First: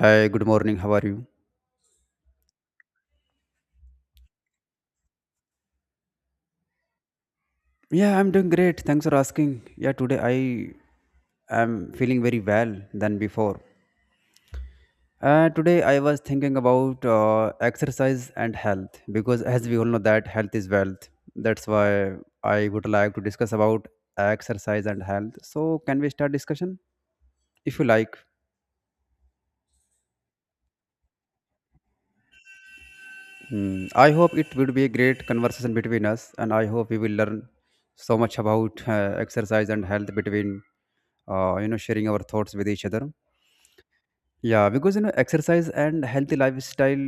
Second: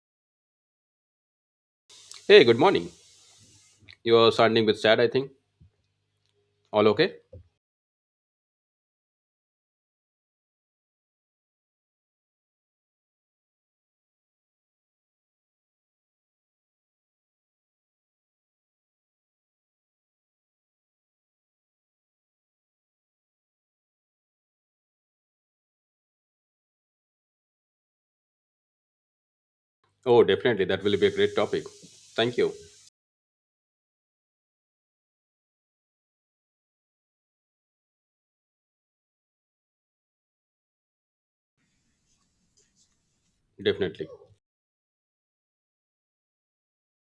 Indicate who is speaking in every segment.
Speaker 1: Hi, good morning. How are you?
Speaker 2: Hey, good morning. You are sounding with sad, I think. All okay?
Speaker 1: Yeah, I'm doing great. Thanks for asking. Yeah, today I am feeling very well than before. Today I was thinking about exercise and health because, as we all know, that health is wealth. That's why I would like to discuss about exercise and health. So, can we start discussion if you like?
Speaker 2: Oh, definitely. That will be a great topic. Thank you.
Speaker 1: Hmm. I hope it would be a great conversation between us, and I hope we will learn so much about exercise and health between you know, sharing our thoughts with each other.
Speaker 2: Definitely.
Speaker 1: Yeah, because you know, exercise and healthy lifestyle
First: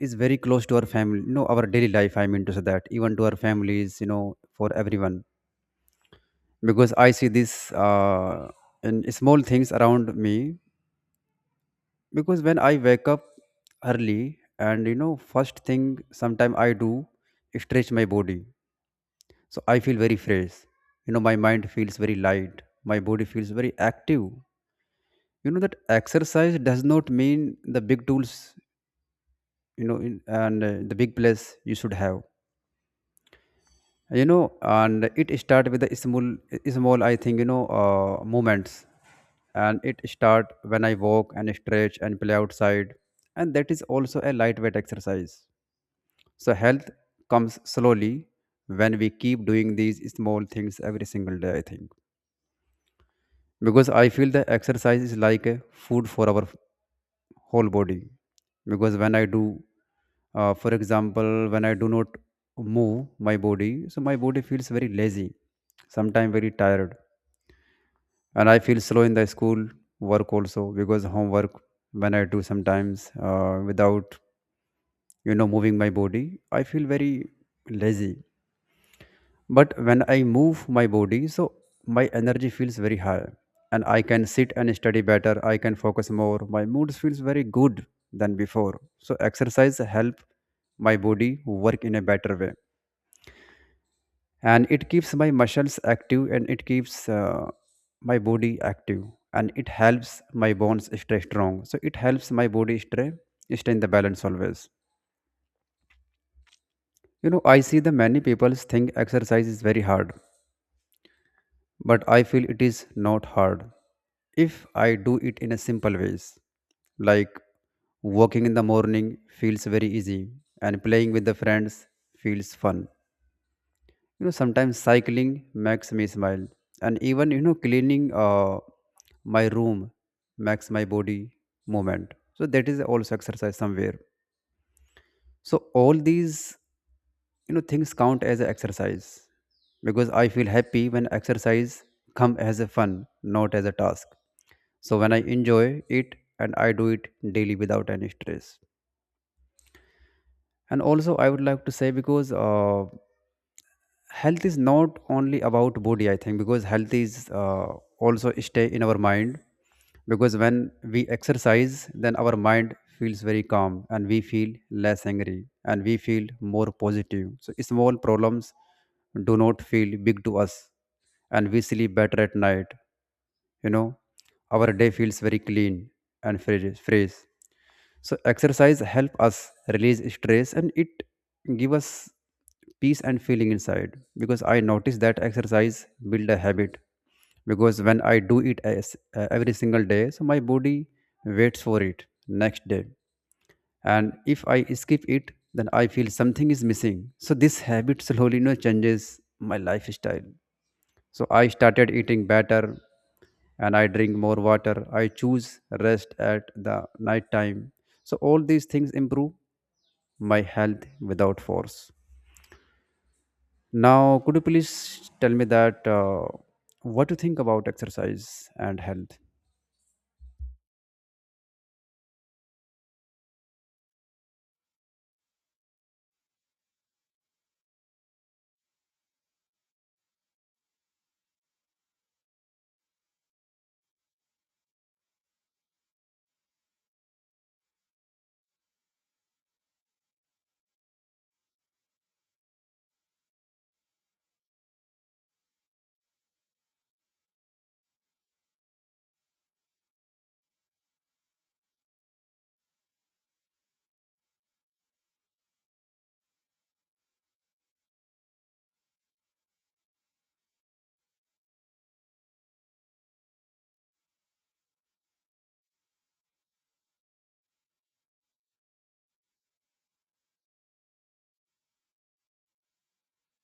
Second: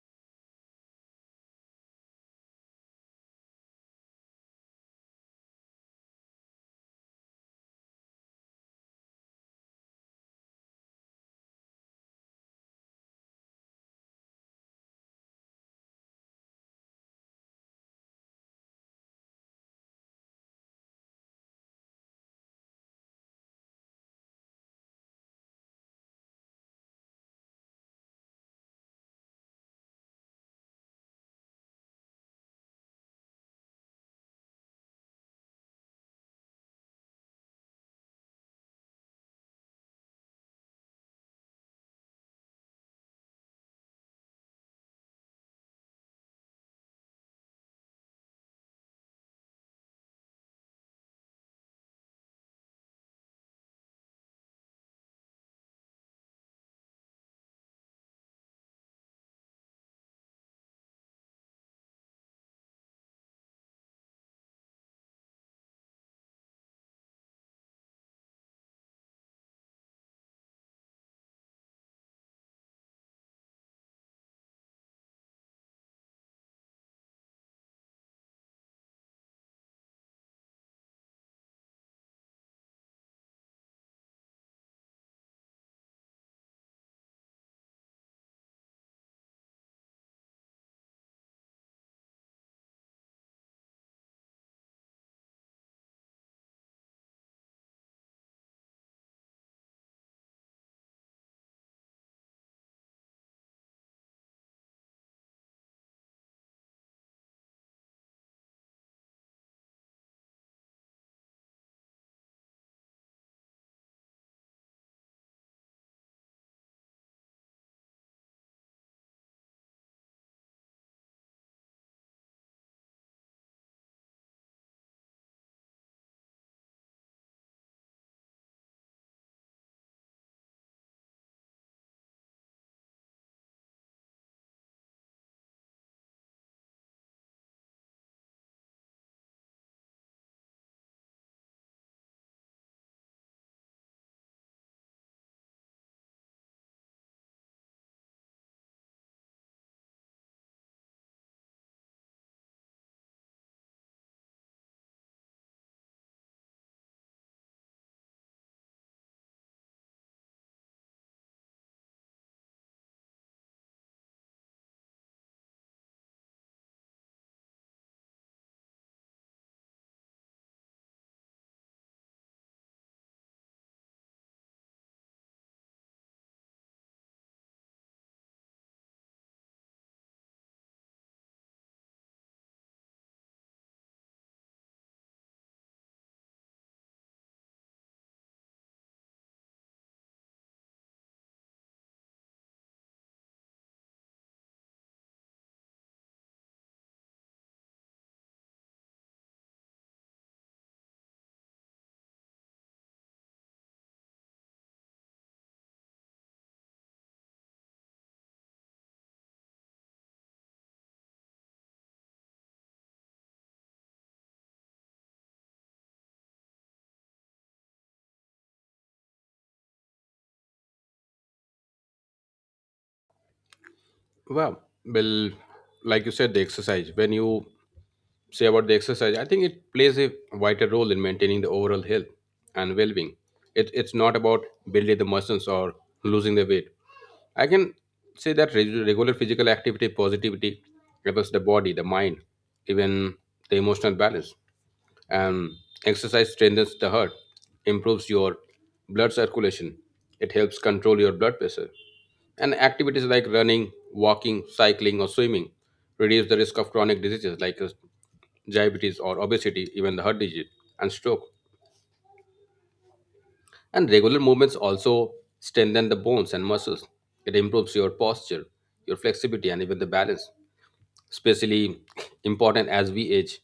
Speaker 1: is very close to our family, you know, our daily life. I mean to say that even to our families, you know, for everyone. Because I see this in small things around me. Because when I wake up early, and you know, first thing sometime I do is stretch my body, so I feel very fresh. You know, my mind feels very light. My body feels very active. You know that exercise does not mean the big tools you know in, and the big place you should have, you know, and it start with the small small, I think, you know, moments, and it start when I walk and stretch and play outside, and that is also a lightweight exercise. So health comes slowly when we keep doing these small things every single day, I think, because I feel the exercise is like a food for our whole body. Because when I do for example, when I do not move my body, so my body feels very lazy, sometimes very tired, and I feel slow in the school work also, because homework when I do sometimes without, you know, moving my body, I feel very lazy. But when I move my body, so my energy feels very high, and I can sit and study better. I can focus more. My mood feels very good than before. So exercise help my body work in a better way, and it keeps my muscles active, and it keeps my body active, and it helps my bones stay strong. So it helps my body stay in the balance always. You know, I see the many people think exercise is very hard, but I feel it is not hard if I do it in a simple ways. Like walking in the morning feels very easy, and playing with the friends feels fun. You know, sometimes cycling makes me smile, and even, you know, cleaning my room makes my body movement. So that is also exercise somewhere. So all these, you know, things count as a exercise, because I feel happy when exercise come as a fun, not as a task. So when I enjoy it and I do it daily without any stress. And also I would like to say, because health is not only about body, I think, because health is also stay in our mind. Because when we exercise, then our mind feels very calm, and we feel less angry, and we feel more positive, so small problems do not feel big to us, and we sleep better at night, you know, our day feels very clean and fresh fresh. So exercise help us release stress, and it give us peace and feeling inside, because I notice that exercise build a habit. Because when I do it as every single day, so my body waits for it next day, and if I skip it, then I feel something is missing. So this habit slowly, you know, changes my lifestyle. So I started eating better, and I drink more water. I choose rest at the night time. So all these things improve my health without force. Now, could you please tell me that what you think about exercise and health?
Speaker 2: Wow. Well, like you said, the exercise. When you say about the exercise, I think it plays a vital role in maintaining the overall health and well-being. It's not about building the muscles or losing the weight. I can say that regular physical activity, positivity, affects the body, the mind, even the emotional balance. Um, Exercise strengthens the heart, improves your blood circulation, it helps control your blood pressure. And activities like running, walking, cycling, or swimming reduce the risk of chronic diseases like diabetes or obesity, even the heart disease and stroke. And regular movements also strengthen the bones and muscles. It improves your posture, your flexibility, and even the balance, especially important as we age.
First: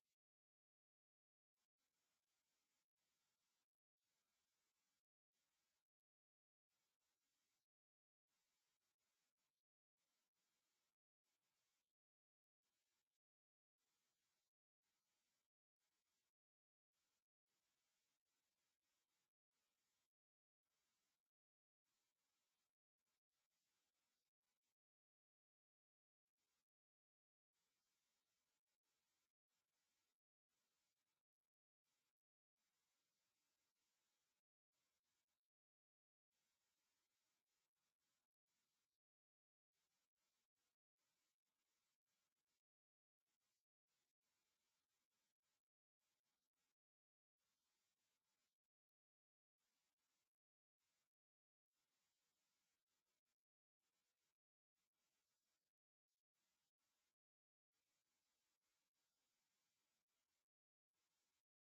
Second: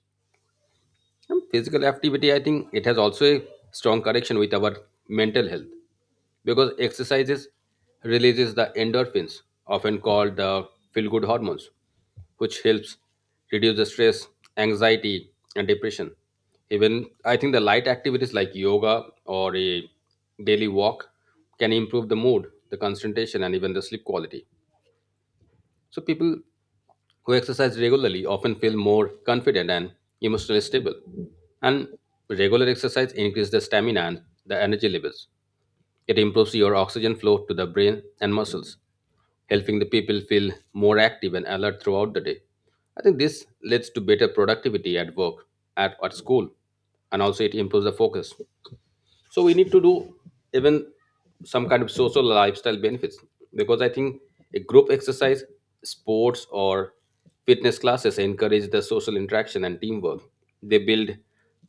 Speaker 2: Physical activity, I think it has also a strong connection with our mental health because exercises releases the endorphins, often called the feel-good hormones, which helps reduce the stress, anxiety, and depression. Even I think the light activities like yoga or a daily walk can improve the mood, the concentration, and even the sleep quality. So people who exercise regularly often feel more confident and emotionally stable. And regular exercise increases the stamina and the energy levels. It improves your oxygen flow to the brain and muscles, helping the people feel more active and alert throughout the day. I think this leads to better productivity at work, at school, and also it improves the focus, so we need to do even some kind of social lifestyle benefits, because I think a group exercise, sports, or fitness classes encourage the social interaction and teamwork. They build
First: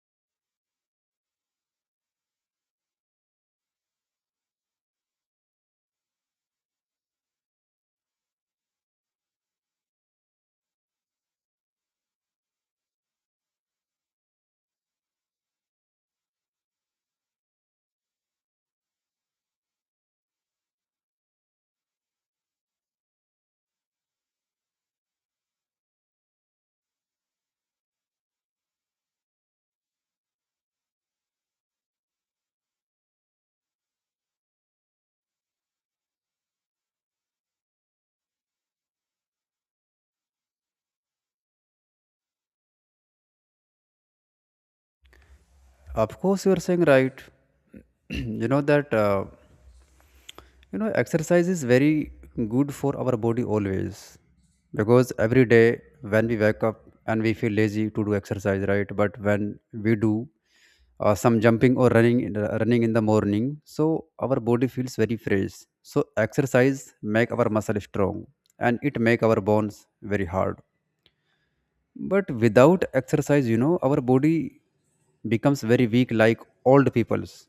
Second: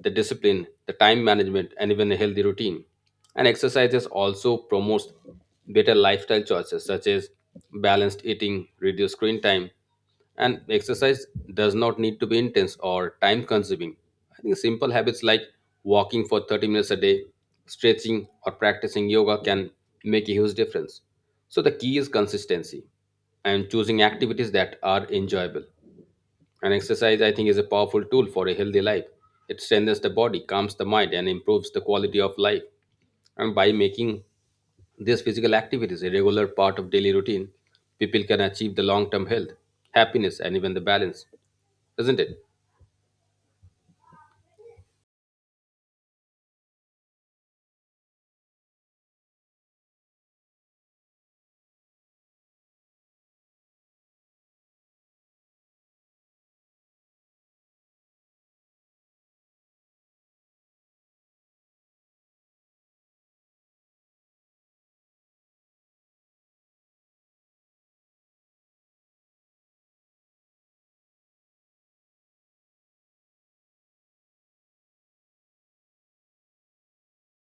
Speaker 2: the discipline, the time management, and even a healthy routine. And exercises also promotes better lifestyle choices such as balanced eating, reduced screen time. And exercise does not need to be intense or time consuming. I think simple habits like walking for 30 minutes a day, stretching, or practicing yoga can make a huge difference. So the key is consistency and choosing activities that are enjoyable. And exercise, I think, is a powerful tool for a healthy life. It strengthens the body, calms the mind, and improves the quality of life. And by making this physical activity is a regular part of daily routine. People can achieve the long term health, happiness, and even the balance, isn't it?
Speaker 1: Of course, you are saying right. You know that. You know, exercise is very good for our body always, because every day when we wake up, and we feel lazy to do exercise, right? But when we do some jumping or running, running in the morning, so our body feels very fresh. So exercise make our muscle strong, and it make our bones very hard. But without exercise, you know, our body becomes very weak, like old people's,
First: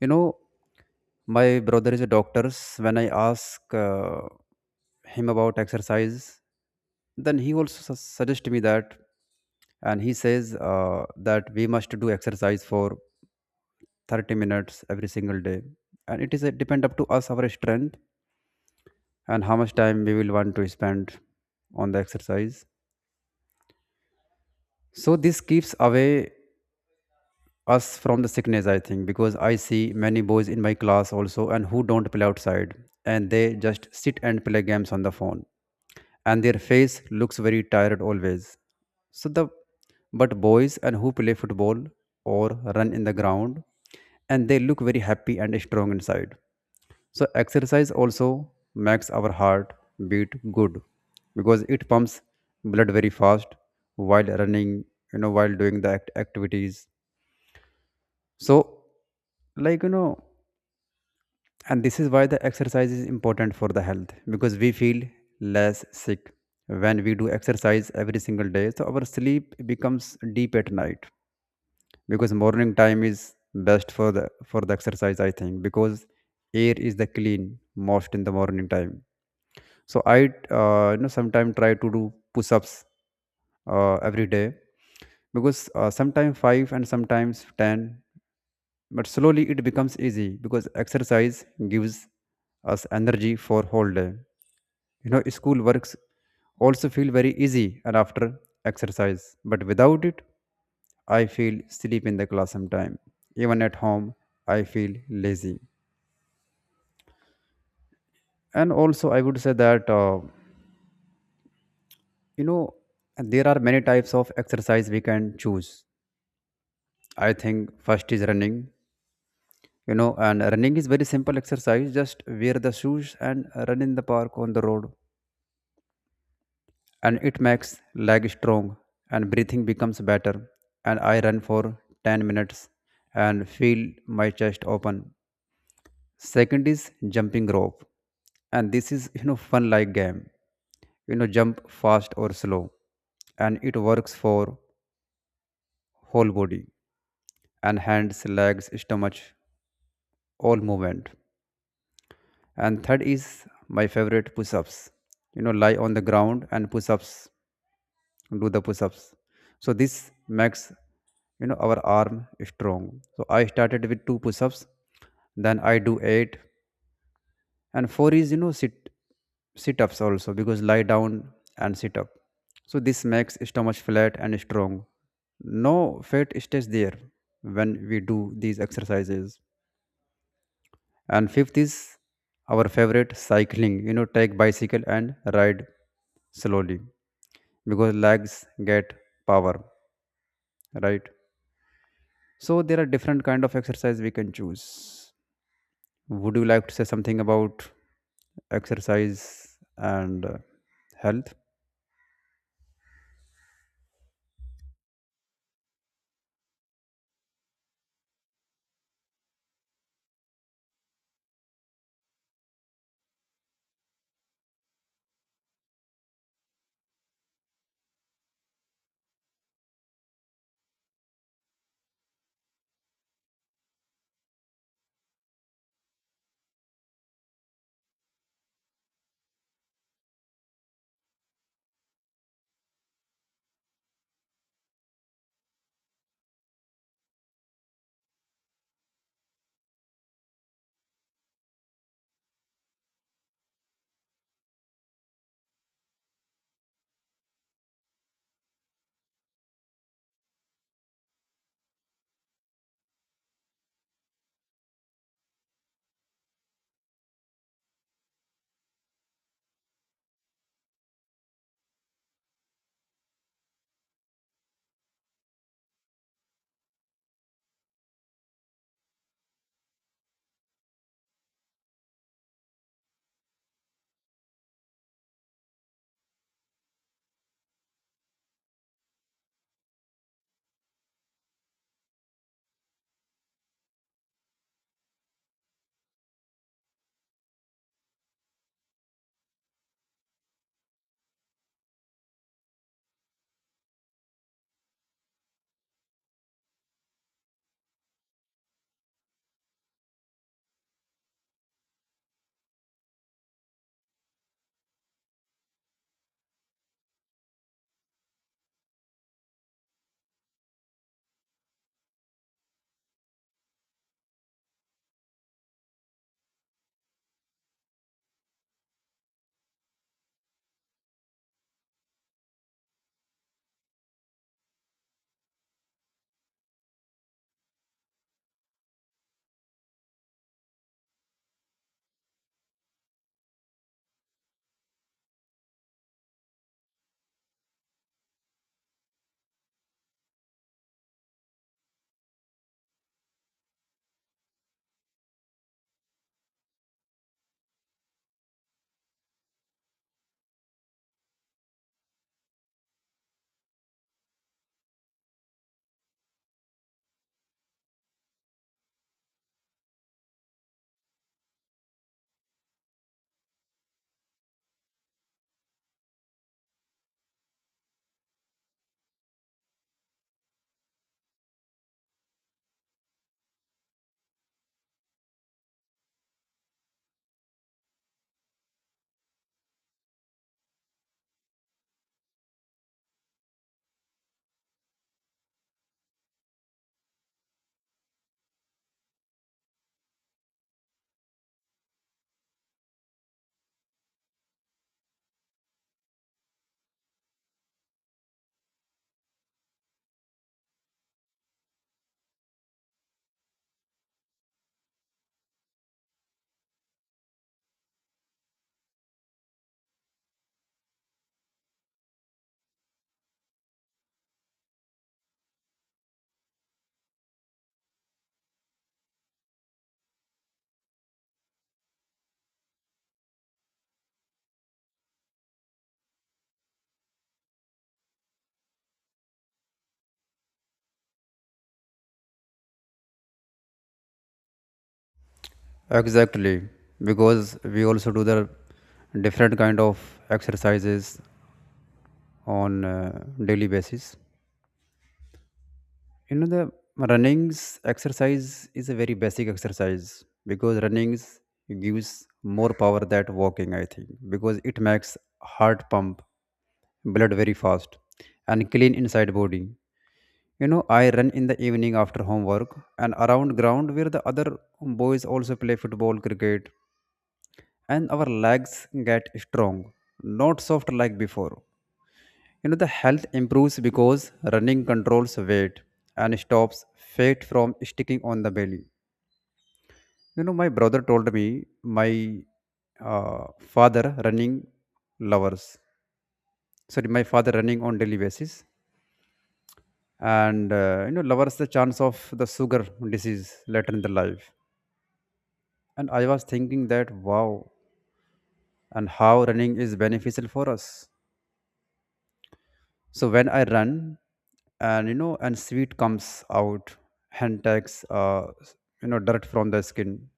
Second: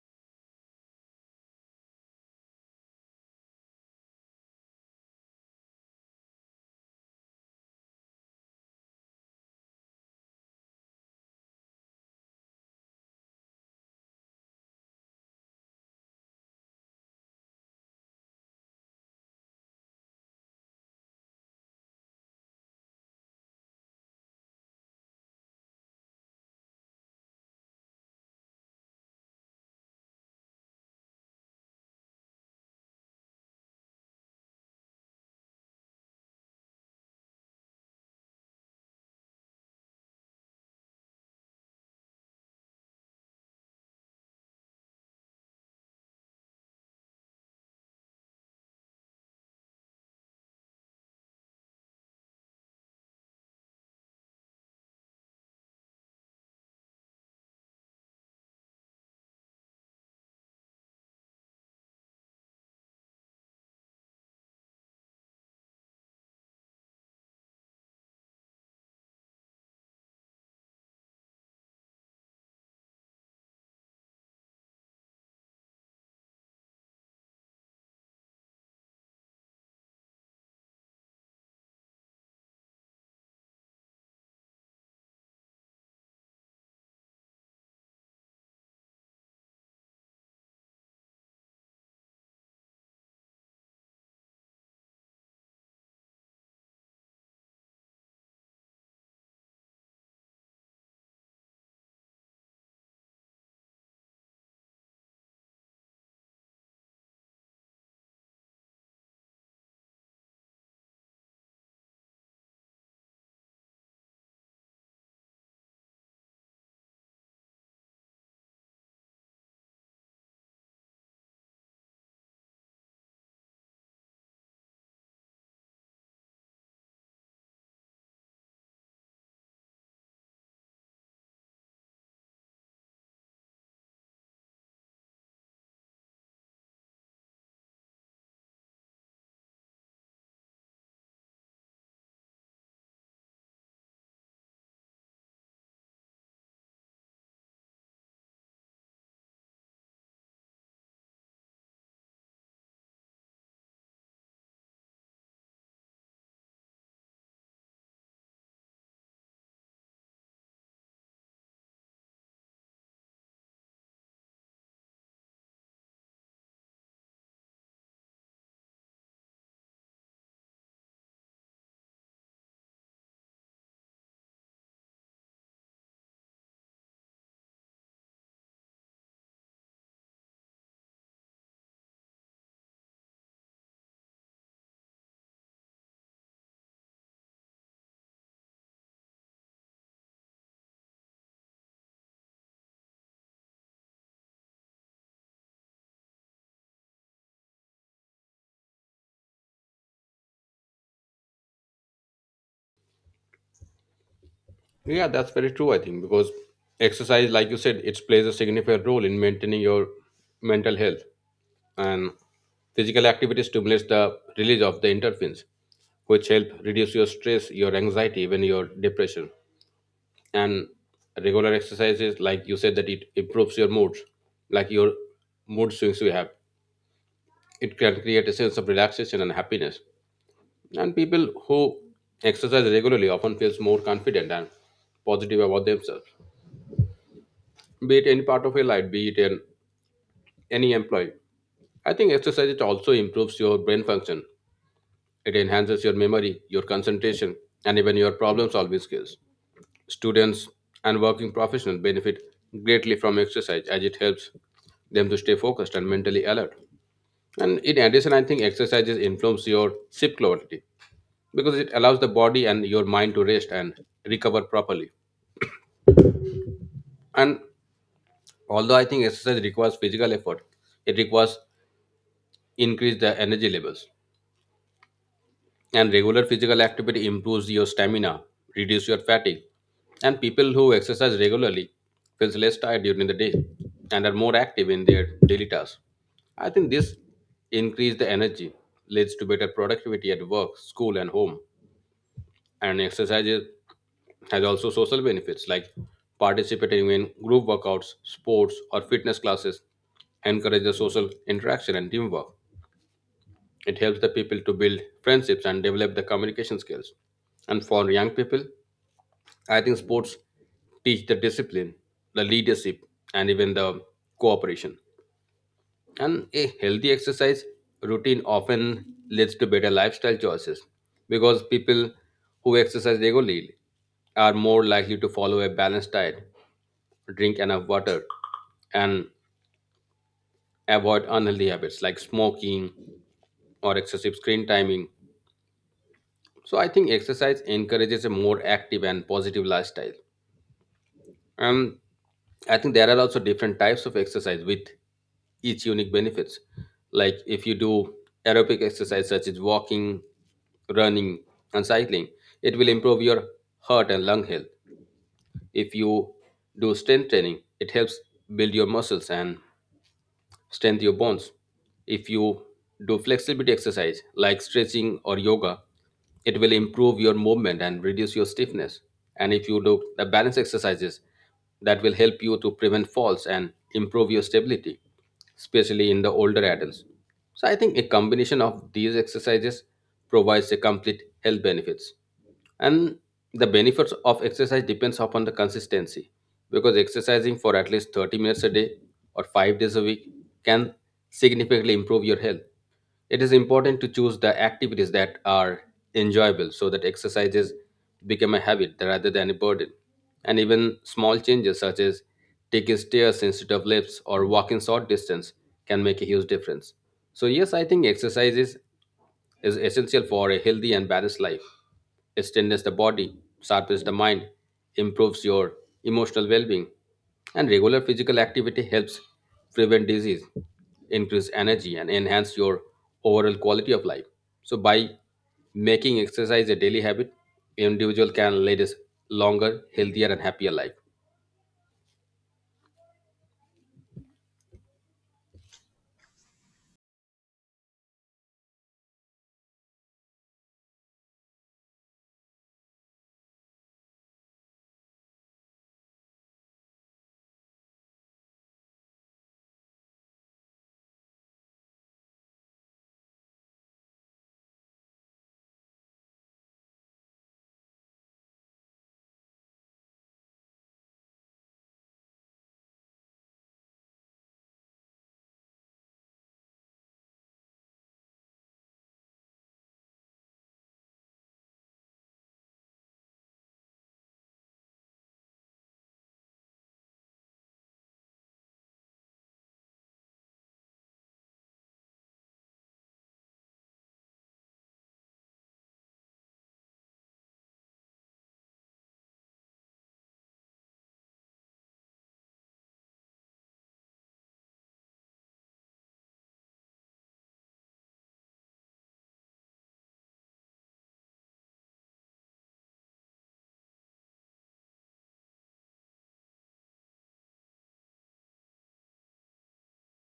Speaker 1: you know, my brother is a doctor. When I ask him about exercise, then he also suggests me that, and he says that we must do exercise for 30 minutes every single day, and it is a, depend up to us our strength and how much time we will want to spend on the exercise. So this keeps away us from the sickness, I think, because I see many boys in my class also, and who don't play outside, and they just sit and play games on the phone, and their face looks very tired always. So the, but boys and who play football, or run in the ground, and they look very happy and strong inside. So exercise also makes our heart beat good, because it pumps blood very fast while running, you know, while doing the activities. So, like, you know, and this is why the exercise is important for the health, because we feel less sick when we do exercise every single day, so our sleep becomes deep at night. Because morning time is best for the exercise, I think, because air is the clean most in the morning time. So I, you know, sometimes try to do push-ups every day, because sometimes 5 and sometimes 10. But slowly it becomes easy, because exercise gives us energy for whole day. You know, school works also feel very easy and after exercise. But without it, I feel sleep in the class sometime. Even at home, I feel lazy. And also, I would say that you know, there are many types of exercise we can choose. I think first is running. You know, and running is very simple exercise. Just wear the shoes and run in the park on the road. And it makes leg strong, and breathing becomes better, and I run for 10 minutes and feel my chest open. Second is jumping rope, and this is, you know, fun like game, you know, jump fast or slow, and it works for whole body, and hands, legs, stomach, all movement. And third is my favorite push-ups, you know, lie on the ground and push-ups, do the push-ups. So this makes, you know, our arm strong, so I started with two push-ups, then I do eight. And four is, you know, sit-ups also, because lie down and sit up, so this makes stomach flat and strong, no fat stays there when we do these exercises. And fifth is our favorite cycling, you know, take bicycle and ride slowly, because legs get power, right? So there are different kind of exercise we can choose. Would you like to say something about exercise and health?
Speaker 2: Yeah, that's very true, I think, because exercise, like you said, it plays a significant role in maintaining your mental health. And physical activity stimulates the release of the endorphins, which help reduce your stress, your anxiety, even your depression. And regular exercises, like you said, that it improves your moods, like your mood swings you have. It can create a sense of relaxation and happiness. And people who exercise regularly often feels more confident and positive about themselves. Be it any part of your life, be it in any employee. I think exercise it also improves your brain function. It enhances your memory, your concentration, and even your problem solving skills. Students and working professionals benefit greatly from exercise as it helps them to stay focused and mentally alert. And in addition, I think exercises influence your sleep quality, because it allows the body and your mind to rest and recover properly. And although I think exercise requires physical effort, it requires increase the energy levels. And regular physical activity improves your stamina, reduce your fatigue. And people who exercise regularly feels less tired during the day and are more active in their daily tasks. I think this increase the energy leads to better productivity at work, school and home. And exercises has also social benefits like participating in group workouts, sports, or fitness classes, encourages social interaction and teamwork. It helps the people to build friendships and develop the communication skills. And for young people, I think sports teach the discipline, the leadership, and even the cooperation. And a healthy exercise routine often leads to better lifestyle choices because people who exercise regularly are more likely to follow a balanced diet, drink enough water, and avoid unhealthy habits like smoking or excessive screen timing. So I think exercise encourages a more active and positive lifestyle. And I think there are also different types of exercise with each unique benefits. Like if you do aerobic exercise such as walking, running, and cycling, it will improve your heart and lung health. If you do strength training, it helps build your muscles and strengthen your bones. If you do flexibility exercise like stretching or yoga, it will improve your movement and reduce your stiffness. And if you do the balance exercises, that will help you to prevent falls and improve your stability, especially in the older adults. So I think a combination of these exercises provides a complete health benefits, and the benefits of exercise depends upon the consistency, because exercising for at least 30 minutes a day or 5 days a week can significantly improve your health. It is important to choose the activities that are enjoyable so that exercises become a habit rather than a burden. And even small changes such as taking stairs instead of lifts or walking short distance can make a huge difference. So yes, I think exercises is essential for a healthy and balanced life. It strengthens the body, sharpens the mind, improves your emotional well being, and regular physical activity helps prevent disease, increase energy, and enhance your overall quality of life. So, by making exercise a daily habit, individual can lead a longer, healthier, and happier life.
Speaker 1: Exactly, because we also do the different kind of exercises on daily basis. You know, the runnings exercise is a very basic exercise, because runnings gives more power than walking. I think because it makes heart pump blood very fast and clean inside body. You know, I run in the evening after homework and around ground where the other boys also play football, cricket, and our legs get strong, not soft like before. You know, the health improves because running controls weight and stops fat from sticking on the belly. You know, my brother told me my father running lovers. Sorry, my father running on daily basis, and you know, lowers the chance of the sugar disease later in the life. And I was thinking that, wow, and how running is beneficial for us. So when I run, and you know, and sweat comes out, hand takes, you know, dirt from the skin,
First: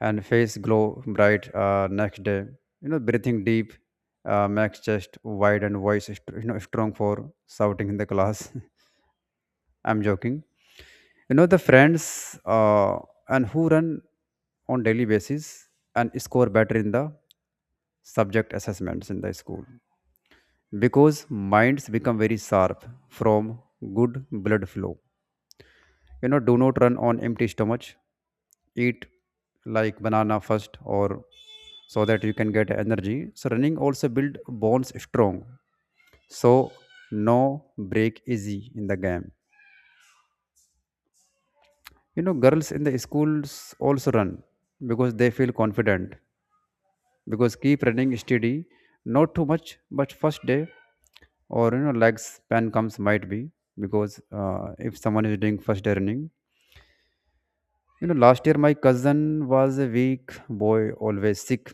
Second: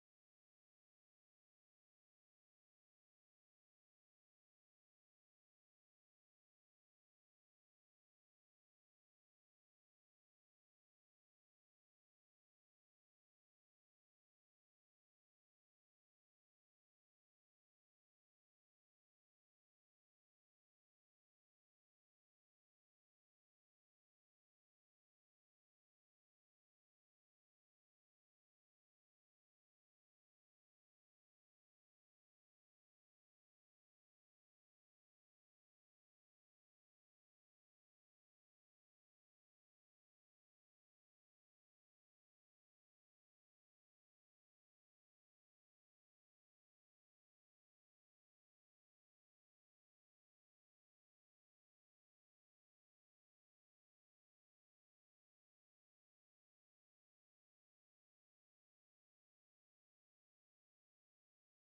Speaker 1: and face glow bright next day. You know, breathing deep makes chest wide and voice, is, you know, strong for shouting in the class. I'm joking. The friends and who run on daily basis and score better in the subject assessments in the school because minds become very sharp from good blood flow. Do not run on empty stomach. Eat like banana first, or so that you can get energy. So running also build bones strong, so no break easy in the game. Girls in the schools also run because they feel confident, because keep running steady, not too much, but first day or lag span comes might be because if someone is doing first earning. Last year my cousin was a weak boy, always sick,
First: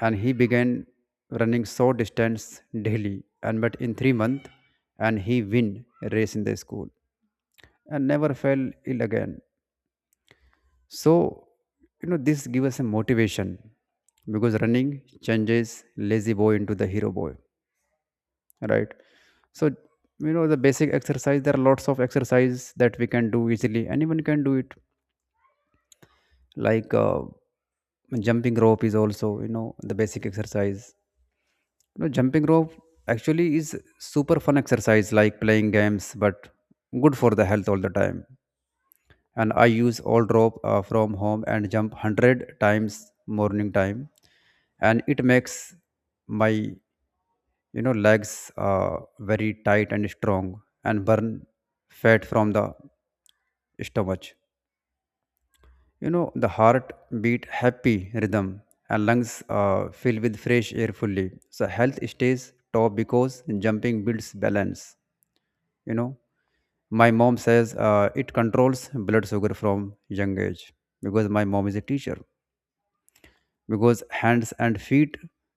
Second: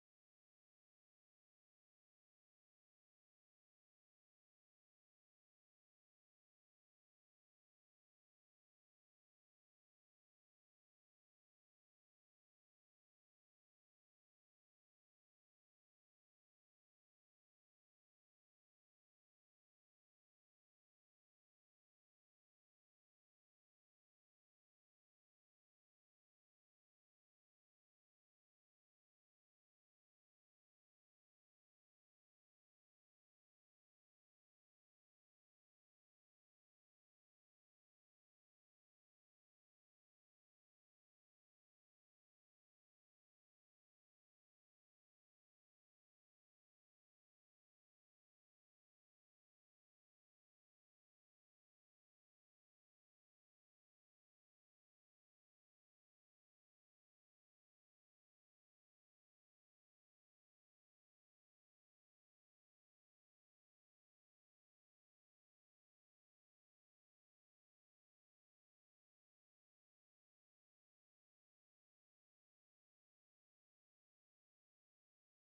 Speaker 1: and he began running short distance daily, and but in 3 months and he win a race in the school and never fell ill again. So this gives us a motivation because running changes lazy boy into the hero boy, right? So the basic exercise, there are lots of exercise that we can do easily, anyone can do it, like jumping rope is also the basic exercise. Jumping rope actually is super fun exercise like playing games, but good for the health all the time. And I use old rope from home and jump 100 times morning time, and it makes my legs very tight and strong and burn fat from the stomach. The heart beat happy rhythm and lungs fill with fresh air fully. So health stays top because jumping builds balance. You know my mom says it controls blood sugar from young age because my mom is a teacher, because hands and feet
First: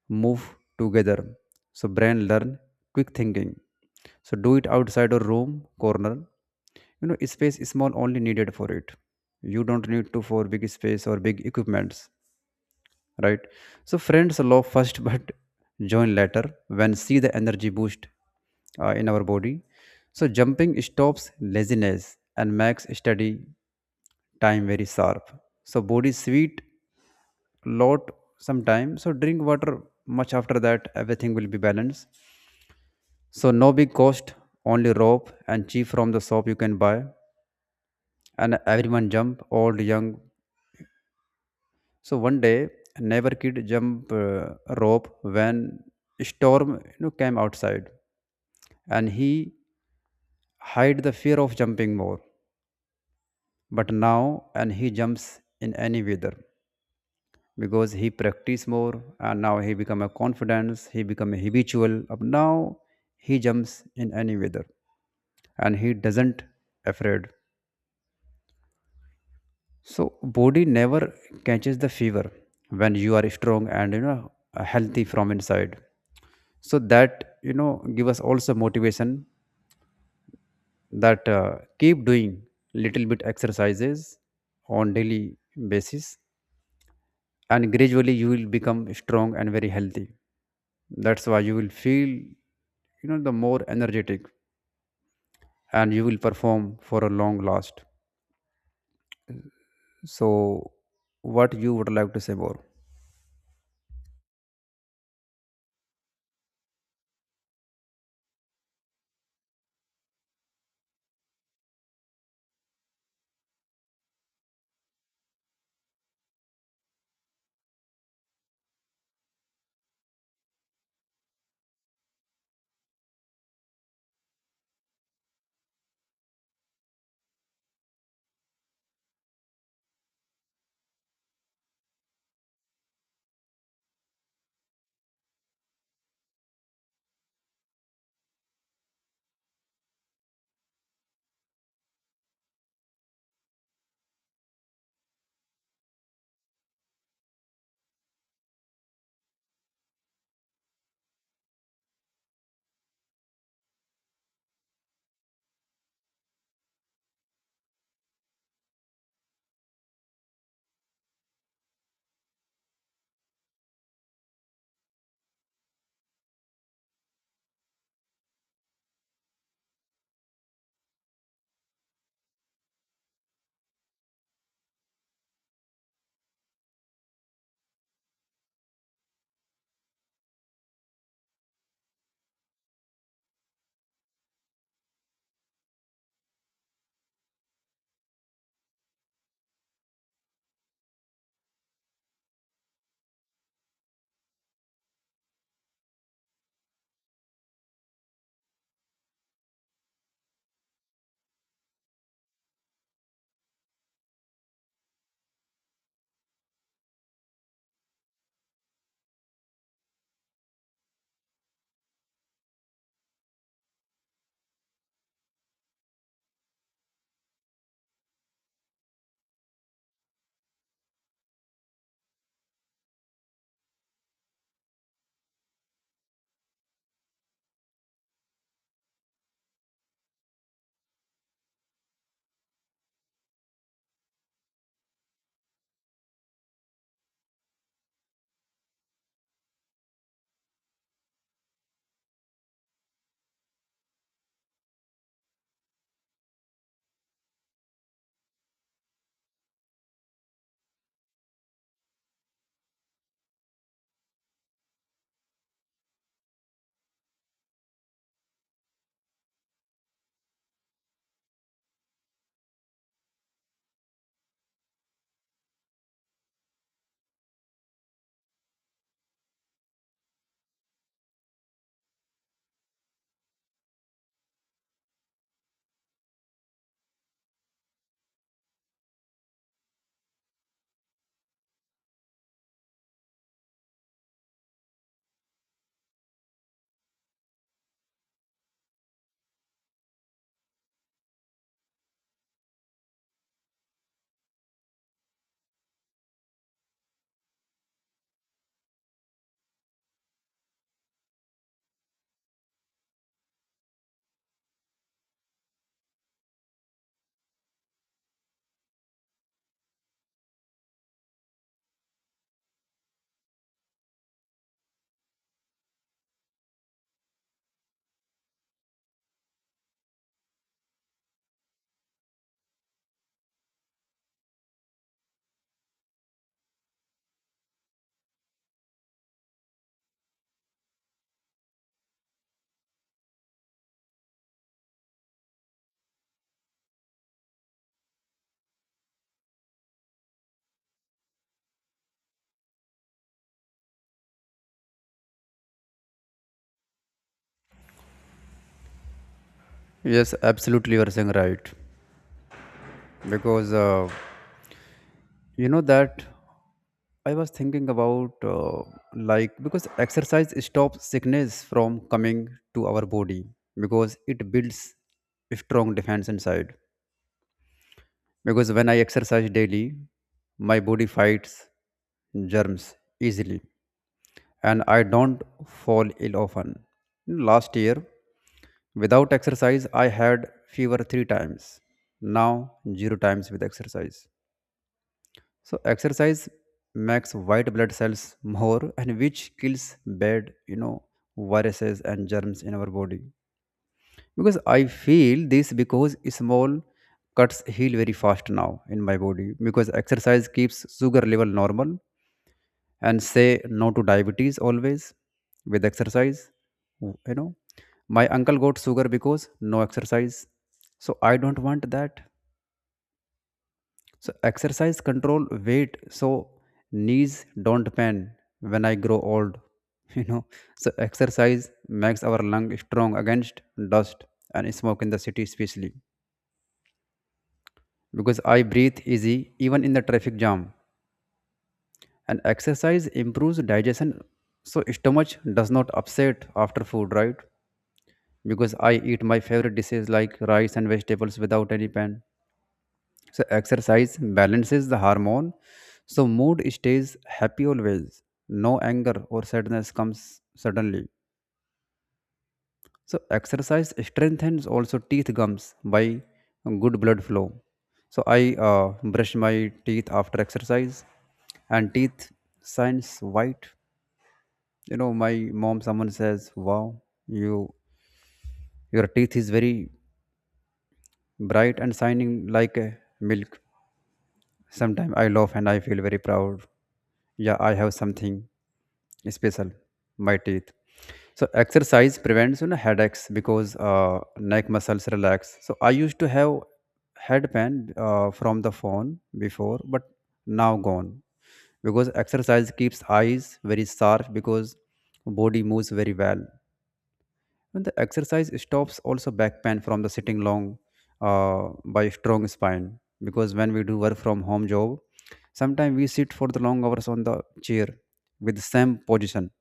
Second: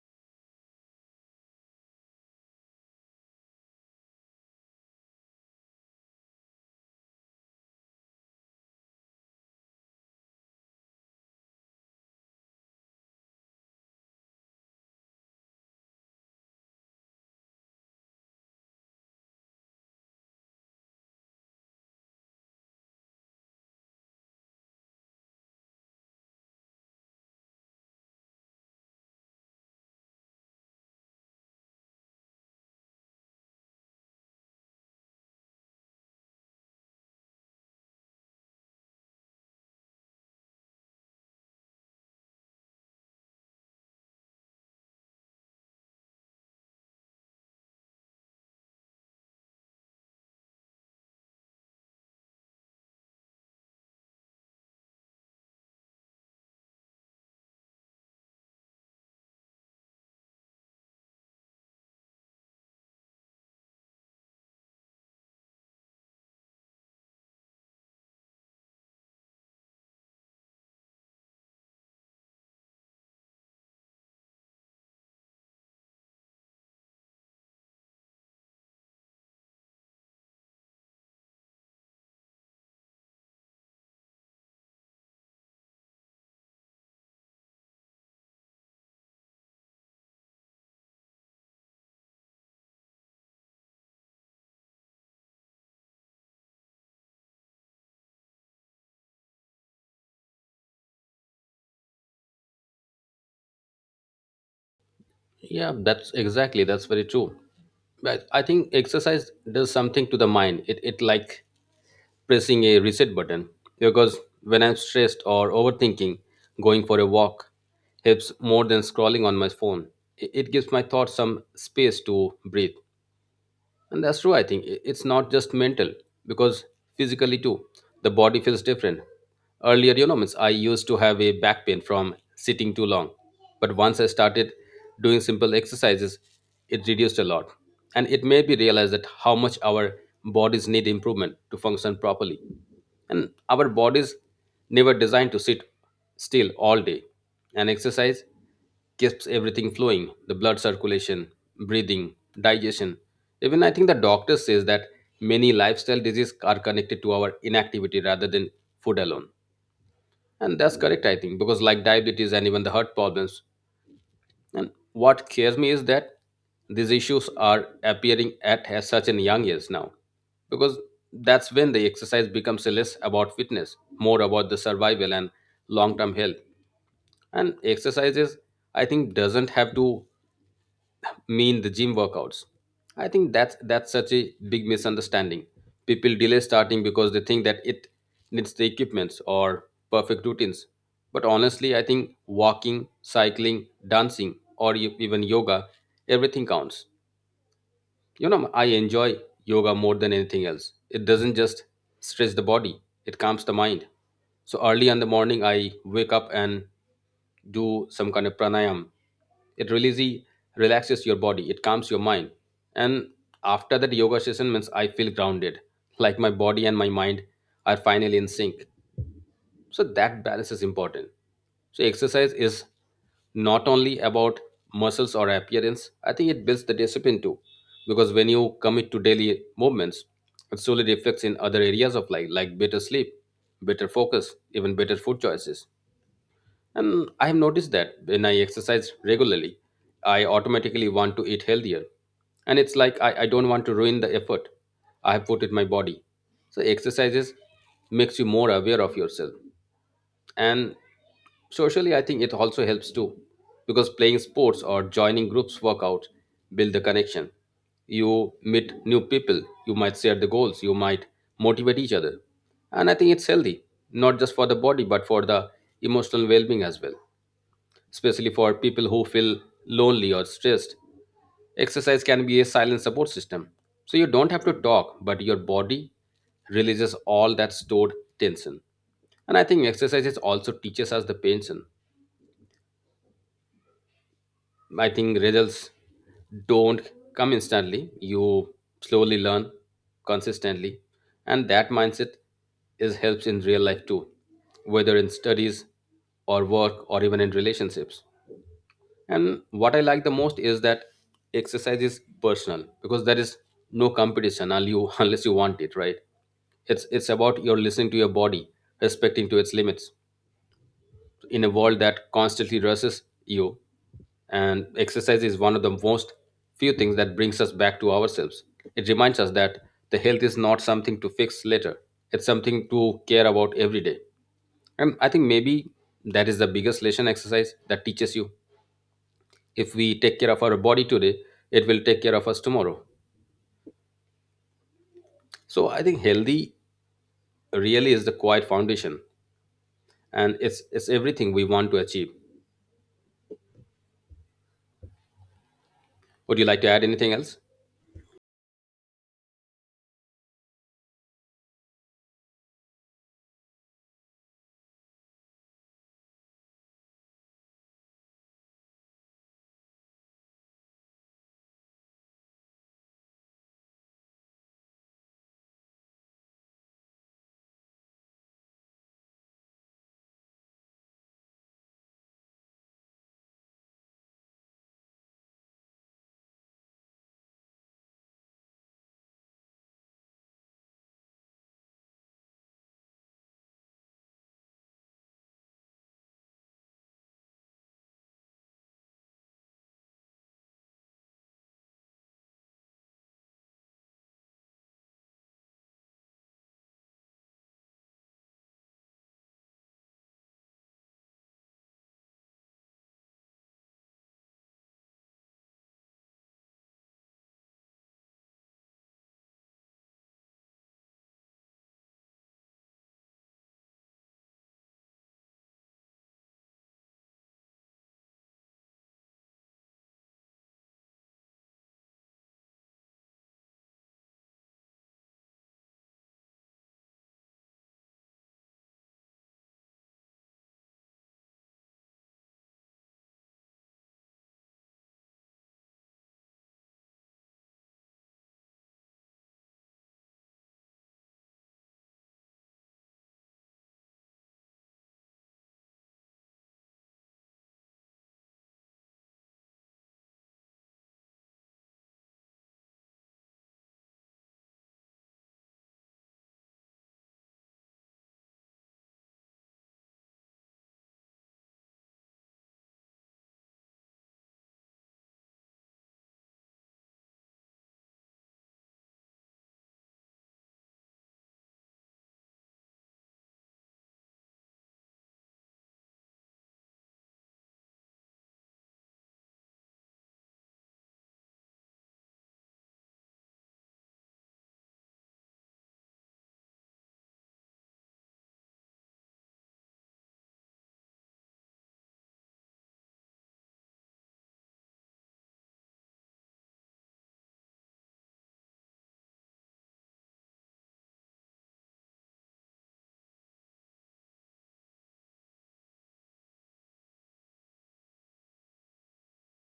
Speaker 1: move together. So brain learn quick thinking. So do it outside a room corner. Space is small only needed for it. You don't need to for big space or big equipments, right? So friends love first but join later when see the energy boost in our body. So jumping stops laziness and makes study time very sharp. So body sweet lot sometime, so drink water much after that everything will be balanced. So no big cost, only rope and cheap from the shop you can buy. And everyone jump old young. So one day neighbor kid jump rope when storm came outside, and he hide the fear of jumping more, but now and he jumps in any weather because he practice more and now he become a confidence, he become a habitual up now he jumps in any weather and he doesn't afraid. So body never catches the fever when you are strong and healthy from inside. So that give us also motivation that keep doing little bit exercises on daily basis, and gradually you will become strong and very healthy. That's why you will feel, the more energetic, and you will perform for a long last. So, what you would like to say more?
Speaker 2: Yeah, that's very true. But I think exercise does something to the mind. It like pressing a reset button because when I'm stressed or overthinking, going for a walk helps more than scrolling on my phone. It gives my thoughts some space to breathe. And that's true, I think. It's not just mental, because physically too, the body feels different. Earlier, you know, means I used to have a back pain from sitting too long. But once I started doing simple exercises, it reduced a lot. And it made me realize that how much our bodies need improvement to function properly. And our bodies never designed to sit still all day. And exercise keeps everything flowing, the blood circulation, breathing, digestion. Even I think the doctor says that many lifestyle diseases are connected to our inactivity rather than food alone. And that's correct, I think, because like diabetes and even the heart problems. And what scares me is that these issues are appearing at as such a young age now, because that's when the exercise becomes less about fitness, more about the survival and long-term health. And exercises, I think, doesn't have to mean the gym workouts. I think that's such a big misunderstanding. People delay starting because they think that it needs the equipments or perfect routines. But honestly, I think walking, cycling, dancing, or even yoga, everything counts. You know, I enjoy yoga more than anything else. It doesn't just stretch the body; it calms the mind. So early in the morning, I wake up and do some kind of pranayam. It really relaxes your body, it calms your mind. And after that yoga session means I feel grounded, like my body and my mind are finally in sync. So that balance is important. So exercise is not only about muscles or appearance, I think it builds the discipline too, because when you commit to daily movements, it slowly reflects in other areas of life like better sleep, better focus, even better food choices. And I have noticed that when I exercise regularly, I automatically want to eat healthier. And it's like I don't want to ruin the effort I have put in my body. So exercises makes you more aware of yourself. And socially I think it also helps too. Because playing sports or joining groups workout build the connection. You meet new people, you might share the goals, you might motivate each other. And I think it's healthy, not just for the body but for the emotional well being as well, especially for people who feel lonely or stressed. Exercise can be a silent support system. So you don't have to talk, but your body releases all that stored tension. And I think exercises also teaches us the patience. I think results don't come instantly. You slowly learn consistently. And that mindset is helps in real life too, whether in studies or work or even in relationships. And what I like the most is that exercise is personal because there is no competition unless you, unless you want it, right? It's about your listening to your body, respecting to its limits in a world that constantly rushes you. And exercise is one of the most few things that brings us back to ourselves. It reminds us that the health is not something to fix later. It's something to care about every day. And I think maybe that is the biggest lesson exercise that teaches you, if we take care of our body today, it will take care of us tomorrow. So I think healthy really is the quiet foundation, and it's everything we want to achieve. Would you like to add anything else?
Speaker 1: Yes, absolutely, you are saying right. Because, that I was thinking about like because exercise stops sickness from coming to our body because it builds a strong defense inside. Because when I exercise daily, my body fights germs easily and I don't fall ill often. Last year, without exercise, I had fever three times. Now, zero times with exercise. So, exercise makes white blood cells more and which kills bad, viruses and germs in our body. Because I feel this because small cuts heal very fast now in my body, because exercise keeps sugar level normal and say no to diabetes always with exercise. W- you know my uncle got sugar because no exercise, so I don't want that. So exercise control weight, so knees don't pain when I grow old you know so exercise makes our lung strong against dust and smoke in the city especially because I breathe easy even in the traffic jam. And exercise improves digestion, so stomach does not upset after food, right? Because I eat my favorite dishes like rice and vegetables without any pain. So exercise balances the hormone, so mood stays happy always. No anger or sadness comes suddenly. So exercise strengthens also teeth gums by good blood flow. So I brush my teeth after exercise, and teeth shines white. My mom someone says, "Wow, you your teeth is very bright and shining like a milk." Sometimes I laugh and I feel very proud. Yeah, I have something special, my teeth. So exercise prevents headaches because neck muscles relax. So I used to have head pain from the phone before, but now gone, because exercise keeps eyes very sharp because body moves very well when the exercise stops, also back pain from the sitting long by strong spine. Because when we do work from home job, sometimes we sit for the long hours on the chair with the same position,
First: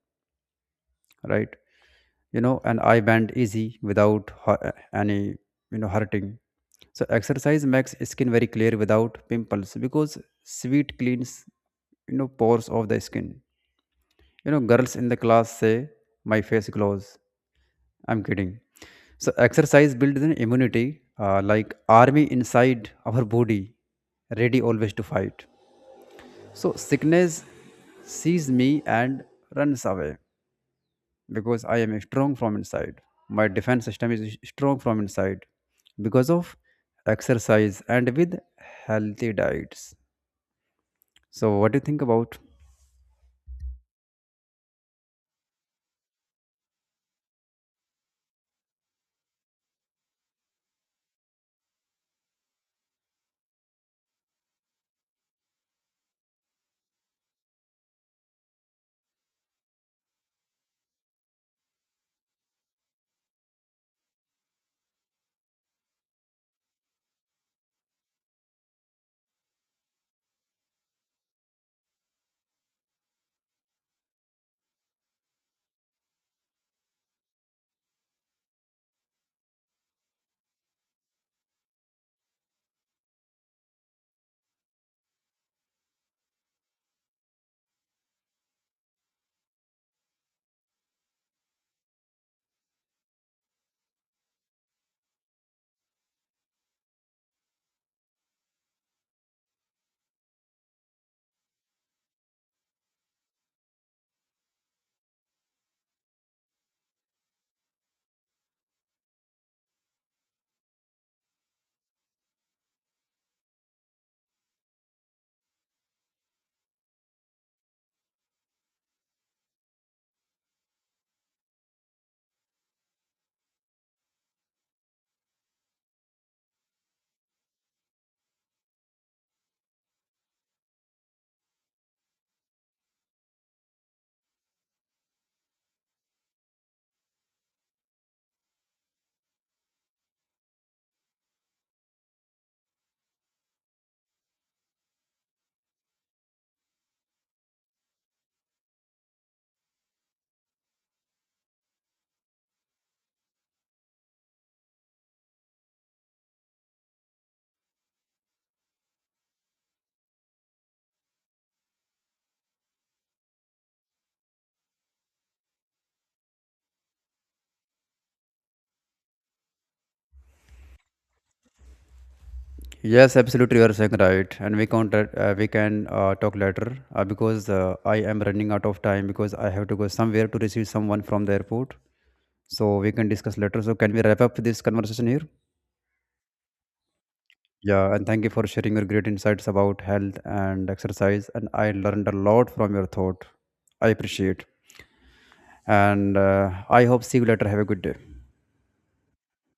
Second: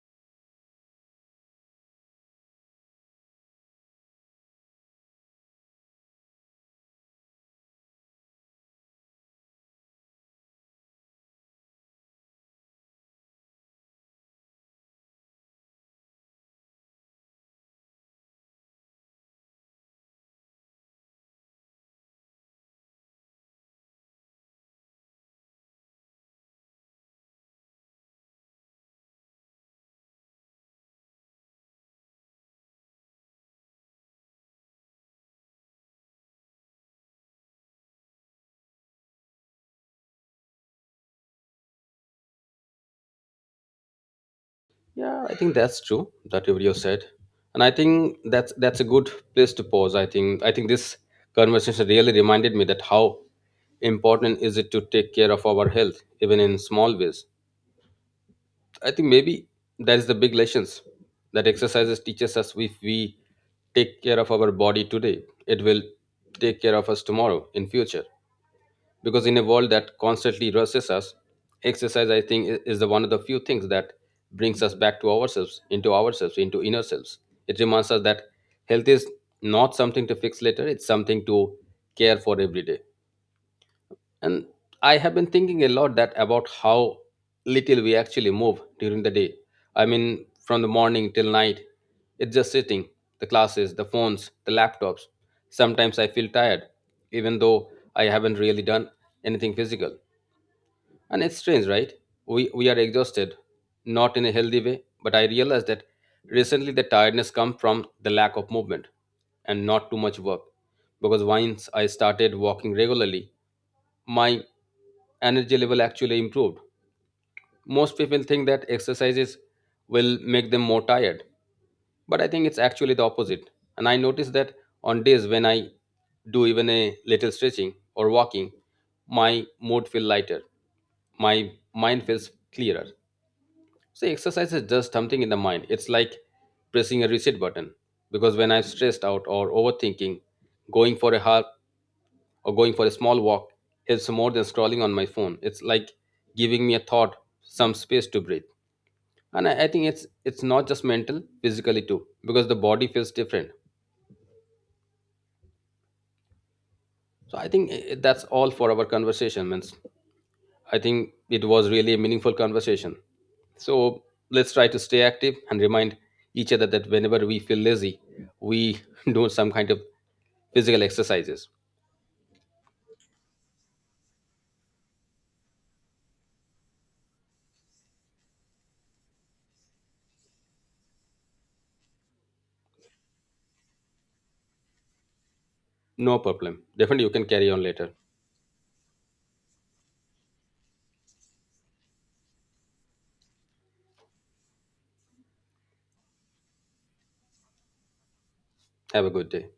Speaker 1: right? And eye bend easy without any hurting. So exercise makes skin very clear without pimples because sweat cleans pores of the skin. Girls in the class say my face glows. I'm kidding. So exercise builds an immunity, like army inside our body, ready always to fight. So sickness sees me and runs away because I am strong from inside. My defense system is strong from inside because of exercise and with healthy diets. So what do you think about?
Speaker 2: Yeah, I think that's true that you said. And I think that's a good place to pause. I think this conversation really reminded me that how important is it to take care of our health even in small ways. I think maybe that is the big lessons that exercises teaches us. If we take care of our body today, it will take care of us tomorrow in future. Because in a world that constantly rushes us, exercise I think is the one of the few things that brings us back to ourselves, into inner selves. It reminds us that health is not something to fix later; it's something to care for every day. And I have been thinking a lot that about how little we actually move during the day. I mean, from the morning till night, it's just sitting, the classes, the phones, the laptops. Sometimes I feel tired, even though I haven't really done anything physical. And it's strange, right? We are exhausted, not in a healthy way, but I realized that recently the tiredness comes from the lack of movement and not too much work. Because once I started walking regularly, my energy level actually improved. Most people think that exercises will make them more tired, but I think it's actually the opposite. And I notice that on days when I do even a little stretching or walking, my mood feels lighter. My mind feels clearer. So exercise is just something in the mind. It's like pressing a reset button because when I'm stressed out or overthinking, going for a hard going for a small walk helps more than scrolling on my phone. It's like giving me a thought, some space to breathe. And I think it's not just mental, physically too, because the body feels different. So I think that's all for our conversation. Means I think it was really a meaningful conversation. So let's try to stay active and remind each other that whenever we feel lazy, we do some kind of physical exercises.
Speaker 1: Yes, absolutely, you are saying right, and we can talk later because I am running out of time because I have to go somewhere to receive someone from the airport. So we can discuss later. So can we wrap up this conversation here?
Speaker 2: No problem. Definitely, you can carry on later.
Speaker 1: Yeah, and thank you for sharing your great insights about health and exercise. And I learned a lot from your thought. I appreciate, and I hope see you later. Have a good day.
Speaker 2: Have a good day.